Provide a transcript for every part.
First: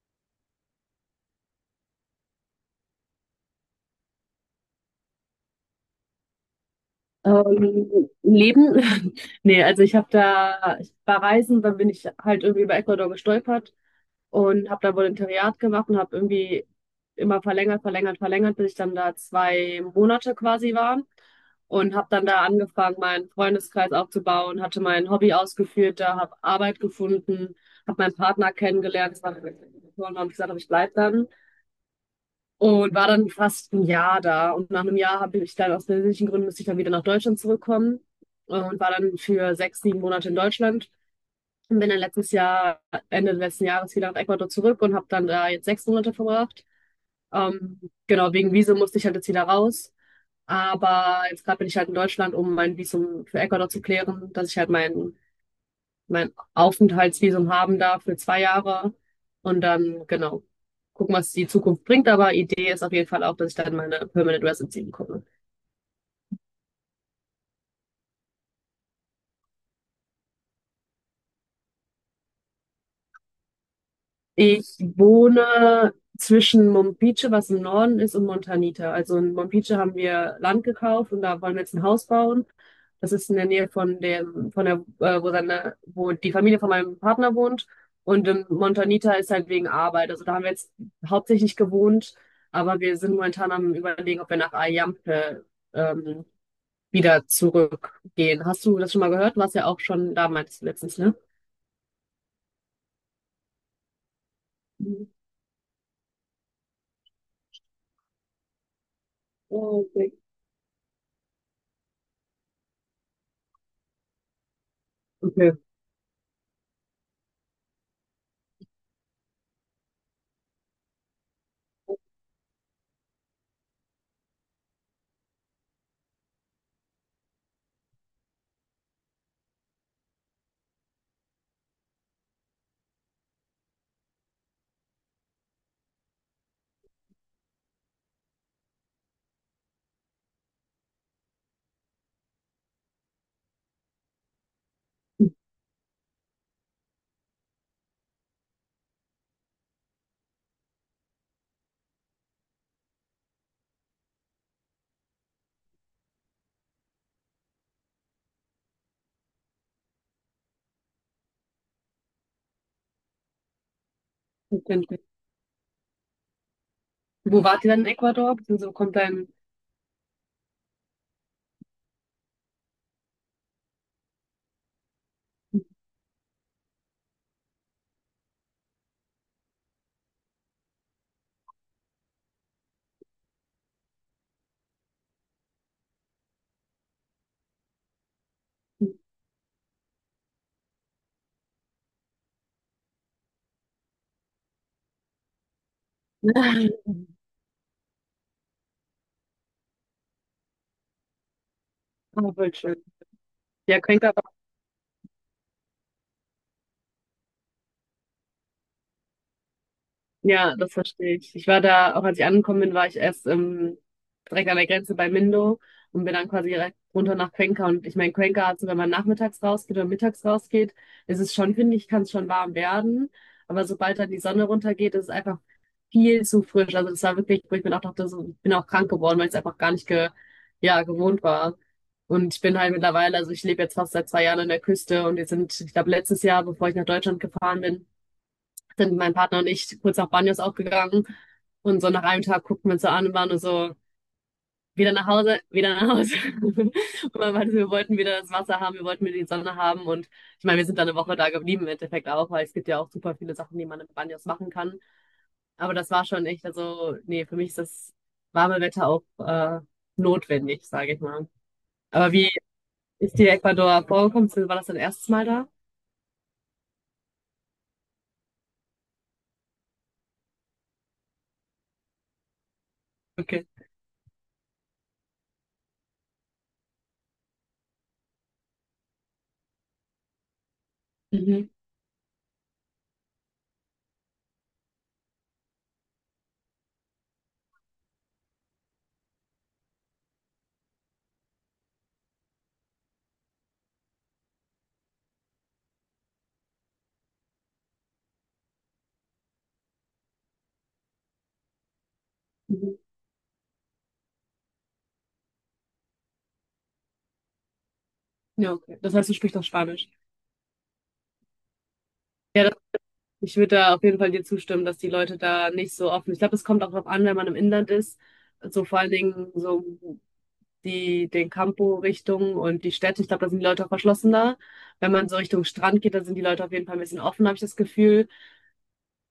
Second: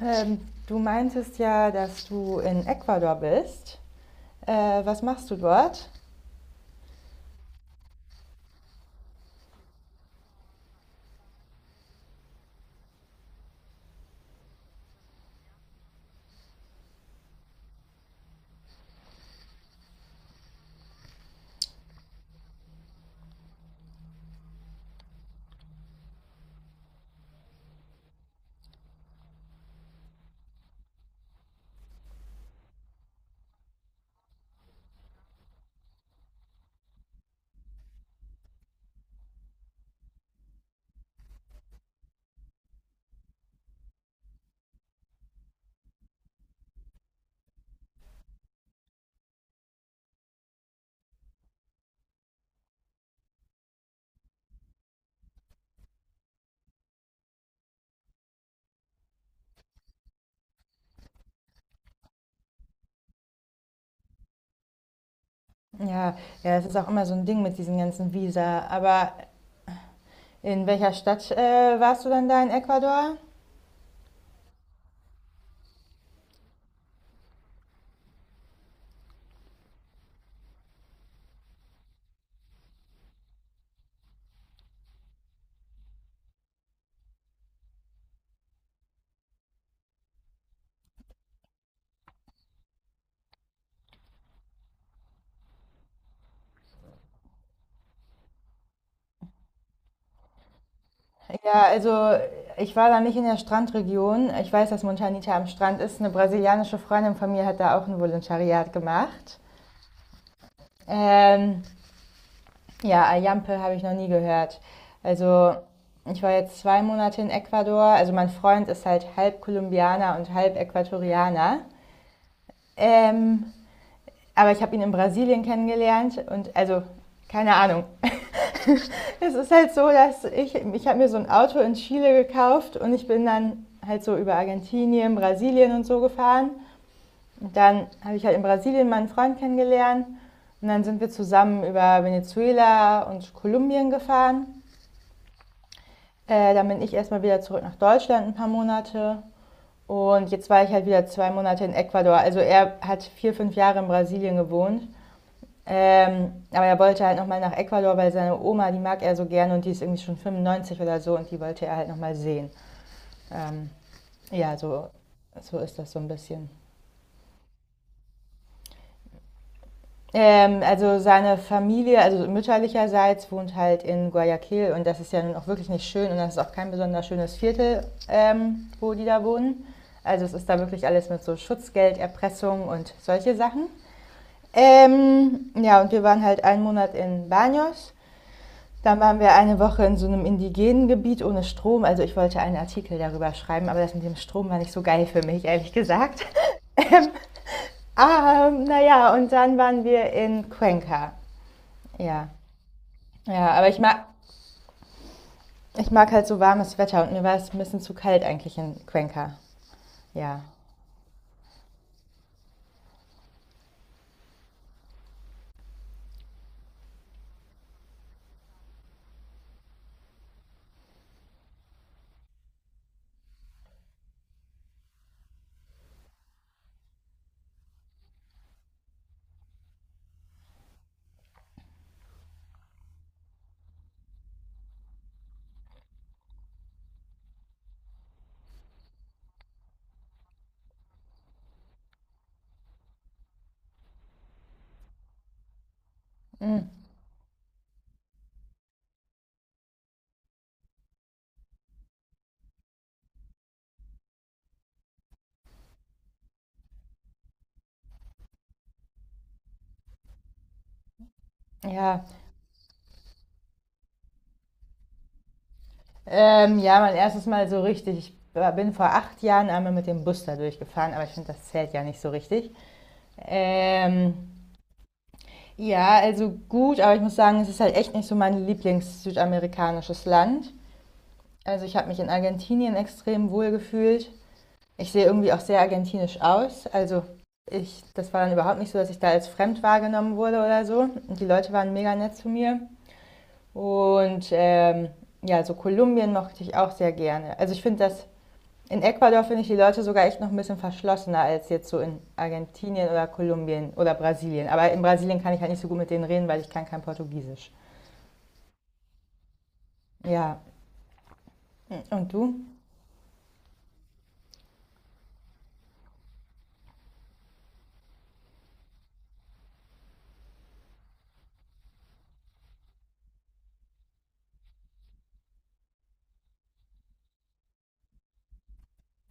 Ähm, Du meintest ja, dass du in Ecuador bist. Äh, Was machst du dort? Leben? Nee, also ich war reisen, dann bin ich halt irgendwie über Ecuador gestolpert und habe da Volontariat gemacht und habe irgendwie immer verlängert, verlängert, verlängert, bis ich dann da 2 Monate quasi war und habe dann da angefangen, meinen Freundeskreis aufzubauen, hatte mein Hobby ausgeführt, da habe Arbeit gefunden, habe meinen Partner kennengelernt, das war und habe gesagt, hab, ich bleib dann. Und war dann fast ein Jahr da. Und nach einem Jahr habe ich dann aus persönlichen Gründen musste ich dann wieder nach Deutschland zurückkommen und war dann für 6, 7 Monate in Deutschland und bin dann letztes Jahr, Ende letzten Jahres wieder nach Ecuador zurück und habe dann da jetzt 6 Monate verbracht. Ähm, genau, wegen Visum musste ich halt jetzt wieder raus. Aber jetzt gerade bin ich halt in Deutschland, um mein Visum für Ecuador zu klären, dass ich halt mein Aufenthaltsvisum haben da für 2 Jahre und dann, genau, gucken, was die Zukunft bringt. Aber Idee ist auf jeden Fall auch, dass ich dann meine Permanent Residency bekomme. Ja, ja, es ist auch immer so ein Ding mit diesen ganzen Visa. Aber in welcher Stadt warst du dann da in Ecuador? Ich wohne zwischen Mompice, was im Norden ist, und Montanita. Also in Mompice haben wir Land gekauft und da wollen wir jetzt ein Haus bauen. Das ist in der Nähe von dem, wo die Familie von meinem Partner wohnt. Und in Montanita ist halt wegen Arbeit. Also da haben wir jetzt hauptsächlich gewohnt, aber wir sind momentan am Überlegen, ob wir nach Ayampe, ähm, wieder zurückgehen. Hast du das schon mal gehört? Du warst ja auch schon da, meintest du letztens, ne? Ja, also ich war da nicht in der Strandregion. Ich weiß, dass Mhm. Montanita am Strand ist. Eine brasilianische Freundin von mir hat da auch ein Volontariat gemacht. Okay. Ähm, Ja, Ayampe habe ich noch nie gehört. Also, ich war jetzt zwei Monate in Ecuador. Also, mein Freund ist halt halb Kolumbianer und halb Äquatorianer. Ähm, aber ich habe ihn in Brasilien kennengelernt und also, keine Ahnung. Es ist halt so, ich habe mir so ein Auto in Chile gekauft und ich bin dann halt so über Argentinien, Brasilien und so gefahren. Und dann habe ich halt in Brasilien meinen Freund kennengelernt. Und dann sind wir zusammen über Venezuela und Kolumbien gefahren. Dann bin ich erstmal wieder zurück nach Deutschland ein paar Monate. Und jetzt war ich halt wieder zwei Monate in Ecuador. Also er hat vier, fünf Jahre in Brasilien gewohnt. Aber er wollte halt nochmal nach Ecuador, weil seine Oma, die mag er so gerne und die ist irgendwie schon 95 oder so und die wollte er halt nochmal sehen. Ähm, ja, Okay. so, so ist das so ein bisschen. Wo wart ihr dann in Ecuador? Beziehungsweise wo kommt dein... Also seine Familie, also mütterlicherseits, wohnt halt in Guayaquil und das ist ja nun auch wirklich nicht schön und das ist auch kein besonders schönes Viertel, wo die da wohnen. Also es ist da wirklich alles mit so Schutzgelderpressung und solche Sachen. Ja, und wir waren halt einen Monat in Baños. Dann waren wir eine Woche in so einem indigenen Gebiet ohne Strom. Also ich wollte einen Artikel darüber schreiben, aber das mit dem Strom war nicht so geil für mich, ehrlich gesagt. Ah, naja, und dann waren wir in Cuenca. Ja, Ah, voll schön. ja, aber Ja, Cuenca. ich mag halt so warmes Wetter und mir war es ein bisschen zu kalt eigentlich in Cuenca. Ja. Ja, das verstehe ich. Ich war da, auch als ich angekommen bin, war ich erst direkt an der Grenze bei Mindo und bin dann quasi direkt runter nach Cuenca. Und ich meine, Cuenca, also wenn man nachmittags rausgeht oder mittags rausgeht, ist es schon, finde ich, kann es schon warm werden. Aber sobald dann die Sonne runtergeht, ist es einfach viel zu frisch. Also das war wirklich, wo ich mir auch dachte, so, ich bin auch krank geworden, weil ich es einfach gar nicht ja, gewohnt war. Und ich bin halt mittlerweile, also ich lebe jetzt fast seit 2 Jahren an der Küste und wir sind, ich glaube, letztes Jahr, bevor ich nach Deutschland gefahren bin, sind mein Partner und ich kurz nach Banyos auch gegangen. Und so nach einem Tag guckten wir uns so an und waren nur so, wieder nach Hause, wieder nach Hause. Und man meinte, so, wir wollten wieder das Wasser haben, wir wollten wieder die Sonne haben. Und ich meine, wir sind dann eine Woche da geblieben im Endeffekt auch, weil es gibt ja auch super viele Sachen, die man in Banyos machen kann. Aber das war schon echt, also, nee, für mich ist das warme Wetter auch notwendig, sage ich mal. Ja. Aber wie ist dir Ecuador vorgekommen? War das dein erstes Mal da? Ja, mein erstes Mal so richtig. Bin vor acht Jahren einmal mit dem Bus da durchgefahren, aber ich finde, das zählt ja nicht so richtig. Okay. Ähm, ja, also gut, aber ich muss sagen, es ist halt echt nicht so mein Lieblings-südamerikanisches Land. Mhm. Also ich habe mich in Argentinien extrem wohl gefühlt. Ich sehe irgendwie auch sehr argentinisch aus. Also ich, das war dann überhaupt nicht so, dass ich da als fremd wahrgenommen wurde oder so. Und die Leute waren mega nett zu mir. Und ja, so Kolumbien mochte ich auch sehr gerne. In Ecuador finde ich die Leute sogar echt noch ein bisschen verschlossener als jetzt so in Mhm. Argentinien oder Kolumbien oder Brasilien. Aber in Brasilien kann ich halt nicht so gut mit denen reden, weil ich kann kein Portugiesisch. Ja, okay. Das heißt, du sprichst auch Spanisch. Ja, und du? Ja, ich würde da auf jeden Fall dir zustimmen, dass die Leute da nicht so offen. Ich glaube, es kommt auch darauf an, wenn man im Inland ist. So vor allen Dingen so die den Campo-Richtung und die Städte. Ich glaube, da sind die Leute auch verschlossener. Wenn man so Richtung Strand geht, da sind die Leute auf jeden Fall ein bisschen offen, habe ich das Gefühl.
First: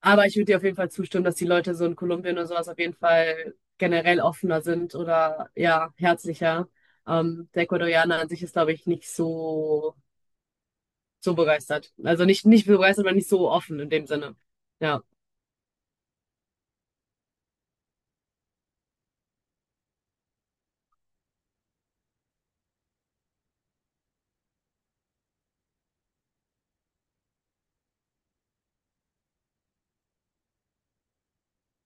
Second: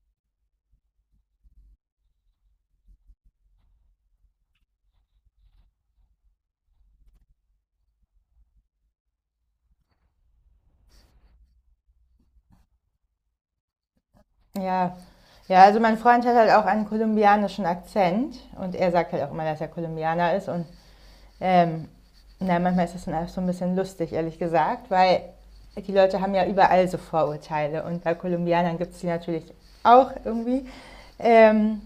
Aber ich würde dir auf jeden Fall zustimmen, dass die Leute so in Kolumbien oder sowas auf jeden Fall generell offener sind oder ja, herzlicher. Der Ecuadorianer an sich ist, glaube ich, nicht so begeistert. Also nicht begeistert, aber nicht so offen in dem Sinne. Ja. Ja. Ja, also mein Freund hat halt auch einen kolumbianischen Akzent und er sagt halt auch immer, dass er Kolumbianer ist und ähm, na, manchmal ist das dann auch so ein bisschen lustig, ehrlich gesagt, weil die Leute haben ja überall so Vorurteile und bei Kolumbianern gibt es die natürlich auch irgendwie. Ähm,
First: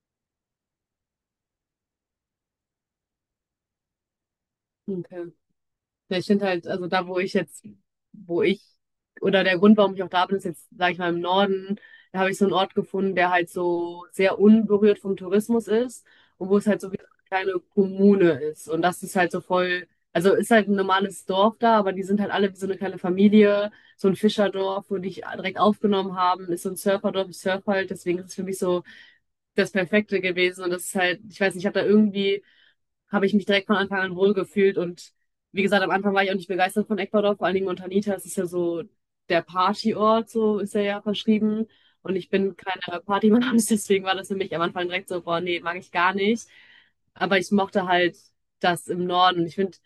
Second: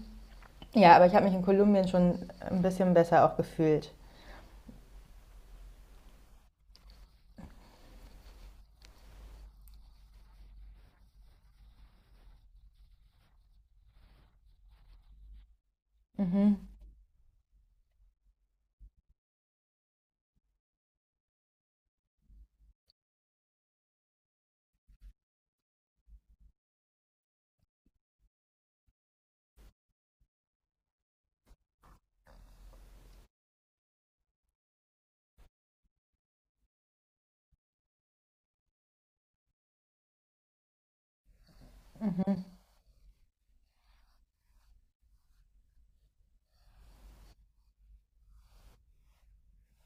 ja, aber ich habe mich in Kolumbien schon ein bisschen besser auch gefühlt. Okay. Ja, ich finde halt, also da, wo ich jetzt, wo ich, oder der Grund, warum ich auch da bin, ist jetzt, sage ich mal, im Norden, da habe ich so einen Ort gefunden, der halt so sehr unberührt vom Tourismus ist und wo Mhm. es halt so wie so eine kleine Kommune ist. Und das ist halt so voll, also ist halt ein normales Dorf da, aber die sind halt alle wie so eine kleine Familie, so ein Fischerdorf, wo die dich direkt aufgenommen haben, ist so ein Surferdorf, ich surf halt, deswegen ist es für mich so das Perfekte gewesen. Und das ist halt, ich weiß nicht, ich habe da irgendwie habe ich mich direkt von Anfang an wohl gefühlt. Und wie gesagt, am Anfang war ich auch nicht begeistert von Ecuador, vor allen Dingen Montanita. Es ist ja so der Partyort, so ist er ja verschrieben. Und ich bin keine Partymaus, deswegen war das für mich am Anfang direkt so, boah, nee, mag ich gar nicht. Aber ich mochte halt das im Norden. Und ich finde,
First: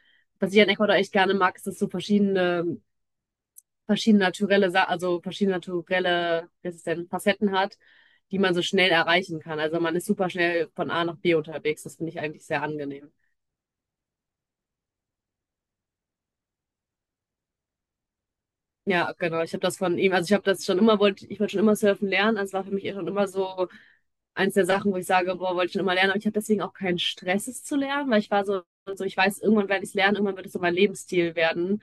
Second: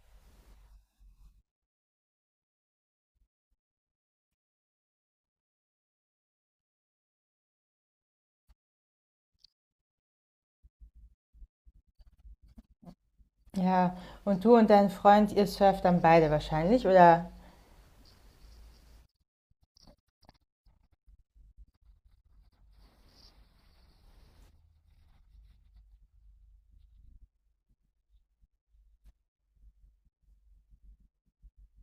was ich an Ecuador echt gerne mag, ist, dass so verschiedene, also verschiedene naturelle, wie heißt es denn, Facetten hat, die man so schnell erreichen kann. Also man ist super schnell von A nach B unterwegs. Das finde ich eigentlich sehr angenehm. Ja, und du und dein Freund, ihr surft dann beide wahrscheinlich, oder? Ja, genau. Ich habe das von ihm, also ich habe das schon immer, ich wollte schon immer surfen lernen. Also es war für mich eh schon immer so eins der Sachen, wo ich sage, boah, wollte ich schon immer lernen. Aber ich habe deswegen auch keinen Stress, es zu lernen, weil ich war so, so ich weiß, irgendwann werde ich es lernen, irgendwann wird es so mein Lebensstil werden.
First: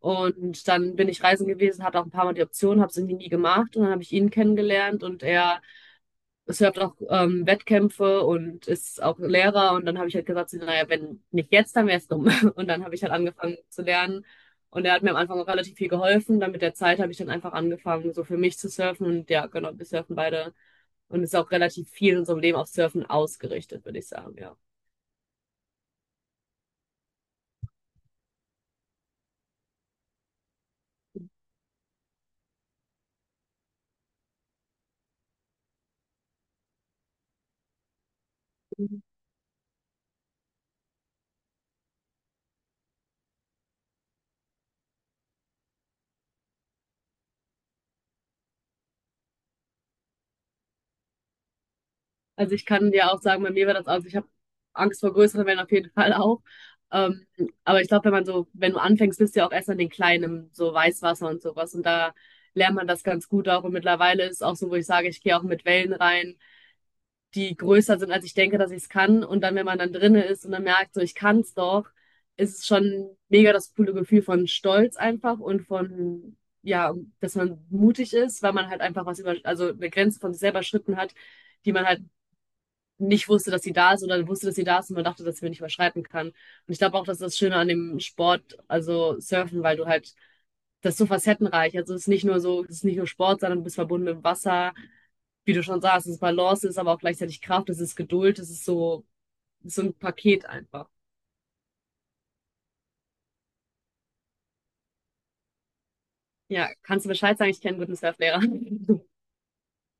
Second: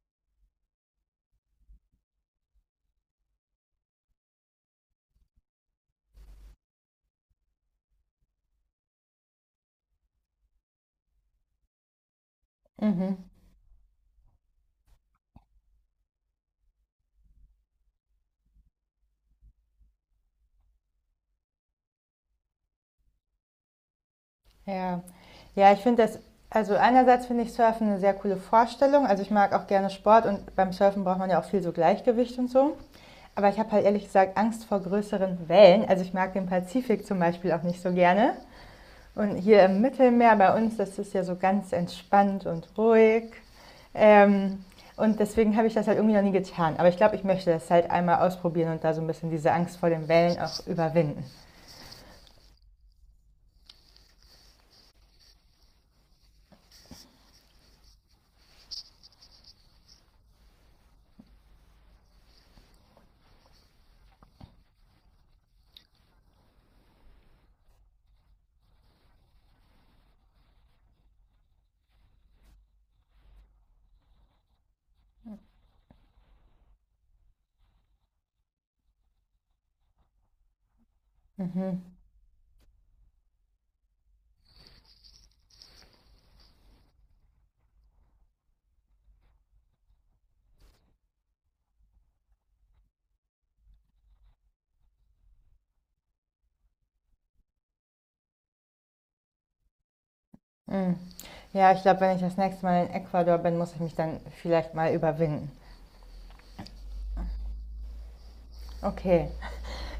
Und dann bin ich reisen gewesen, hatte auch ein paar Mal die Option, habe es irgendwie nie gemacht. Und dann habe ich ihn kennengelernt und er es hat auch Wettkämpfe und ist auch Lehrer. Und dann habe ich halt gesagt, so, naja, wenn nicht jetzt, dann wäre es dumm. Und dann habe ich halt Mhm. angefangen zu lernen. Und er hat mir am Anfang auch relativ viel geholfen. Dann mit der Zeit habe ich dann einfach angefangen, so für mich zu surfen. Und ja, genau, wir surfen beide. Und es ist auch relativ viel in unserem Leben auf Surfen ausgerichtet, würde ich sagen, ja. Ja. Ja, ich finde das, also einerseits finde ich Surfen eine sehr coole Vorstellung. Also, ich mag auch gerne Sport und beim Surfen braucht man ja auch viel so Gleichgewicht und so. Aber ich habe halt ehrlich gesagt Angst vor größeren Wellen. Also, ich mag den Pazifik zum Beispiel auch nicht so gerne. Und hier im Mittelmeer bei uns, das ist ja so ganz entspannt und ruhig. Ähm, und deswegen habe ich das halt irgendwie noch nie getan. Aber ich glaube, ich möchte das halt einmal ausprobieren und da so ein bisschen diese Angst vor den Wellen auch überwinden. Also ich kann dir auch sagen, bei mir war das, also ich habe Angst vor größeren Wellen auf jeden Fall auch. Ähm, aber ich glaube, wenn man so, wenn du anfängst, bist du ja auch erst an den kleinen, so Weißwasser und sowas. Und da lernt man das ganz gut auch. Und mittlerweile ist auch so, wo ich sage, ich gehe auch mit Wellen rein, die größer sind, als ich denke, dass ich es kann. Und dann, wenn man dann drinne ist und dann merkt, so ich kann es doch, ist es schon mega das coole Gefühl von Stolz einfach und von, ja, dass man mutig ist, weil man halt einfach was über, also eine Grenze von sich selber schritten hat, die Mhm. man halt nicht wusste, dass sie da ist oder wusste, dass sie da ist und man dachte, dass sie mir nicht überschreiten kann. Und ich glaube auch, das ist das Schöne an dem Sport, also Surfen, weil du halt, das ist so facettenreich. Also es ist nicht nur so, es ist nicht nur Sport, sondern du bist verbunden mit dem Wasser. Wie du schon sagst, es ist Balance, es ist aber auch gleichzeitig Kraft, es ist Geduld, es ist so ein Paket einfach. Mhm. Ja, ich glaube, wenn ich das nächste Mal in Ecuador bin, muss ich mich dann vielleicht mal überwinden. Ja, kannst du Bescheid sagen, ich kenne einen guten Surflehrer. Okay.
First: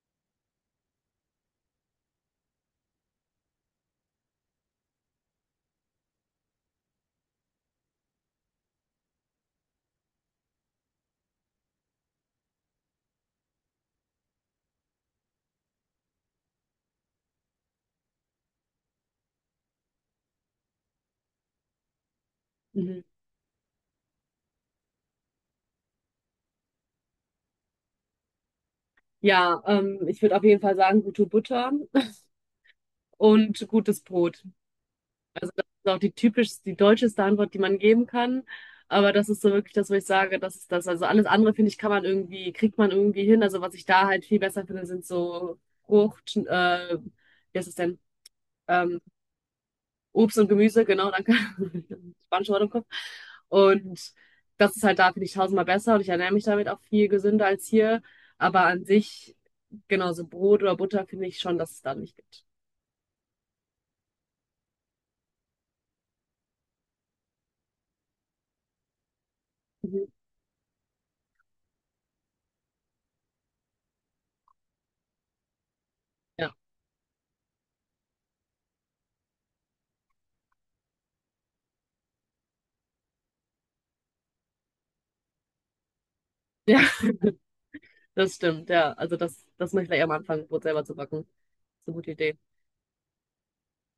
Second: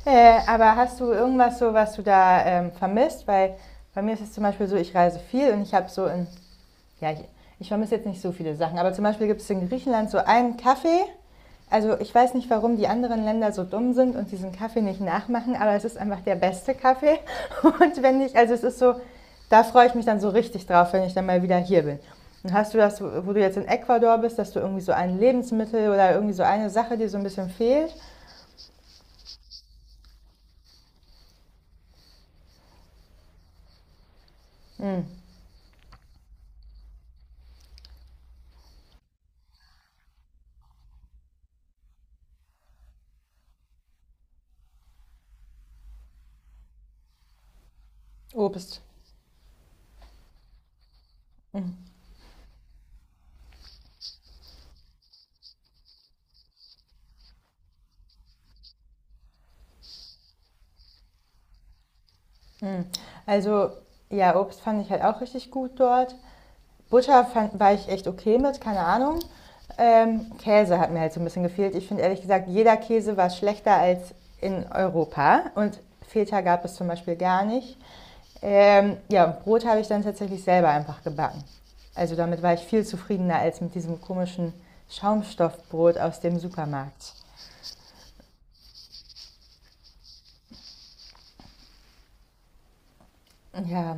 Aber hast du irgendwas so, was du da vermisst? Weil bei mir ist es zum Beispiel so, ich reise viel und ich habe so in Ja, ich, ich vermisse jetzt nicht so viele Sachen, aber zum Beispiel gibt es in Griechenland so einen Kaffee. Also ich weiß nicht, warum die anderen Länder so dumm sind und diesen Kaffee nicht nachmachen, aber es ist einfach der beste Kaffee. Und wenn ich, also es ist so, da freue ich mich dann so richtig drauf, wenn ich dann mal wieder hier bin. Und hast du das, Mhm. wo du jetzt in Ecuador bist, dass du irgendwie so ein Lebensmittel oder irgendwie so eine Sache, die so ein bisschen fehlt? Ja, ich würde auf jeden Fall sagen, gute Butter und gutes Brot. Mm. Ist auch die typisch, die deutscheste Antwort, die man geben kann. Aber das ist so wirklich das, wo ich sage, das ist das. Also alles andere, finde ich, kann man irgendwie, kriegt man irgendwie hin. Also was ich da halt viel besser finde, sind so Frucht, wie heißt es denn? Obst. Ähm, Obst und Gemüse, genau, danke. Spanische Wort im Kopf. Und das ist halt da, finde ich, tausendmal besser und ich ernähre mich damit auch viel gesünder als hier. Aber an sich, genau, so Brot oder Butter finde ich schon, dass es da nicht gibt. Mm. Also ja, Obst fand ich halt auch richtig gut dort. War ich echt okay mit, keine Ahnung. Mhm. Käse hat mir halt so ein bisschen gefehlt. Ich finde ehrlich gesagt, jeder Käse war schlechter als in Europa und Feta Ja. gab es zum Beispiel gar nicht. Ja, und Brot habe ich dann tatsächlich selber einfach gebacken. Also damit war ich viel zufriedener als mit diesem komischen Schaumstoffbrot aus dem Supermarkt. Das stimmt, ja. Also das möchte ich gleich am Anfang, Brot selber zu backen. Das ist eine gute Idee. Ja,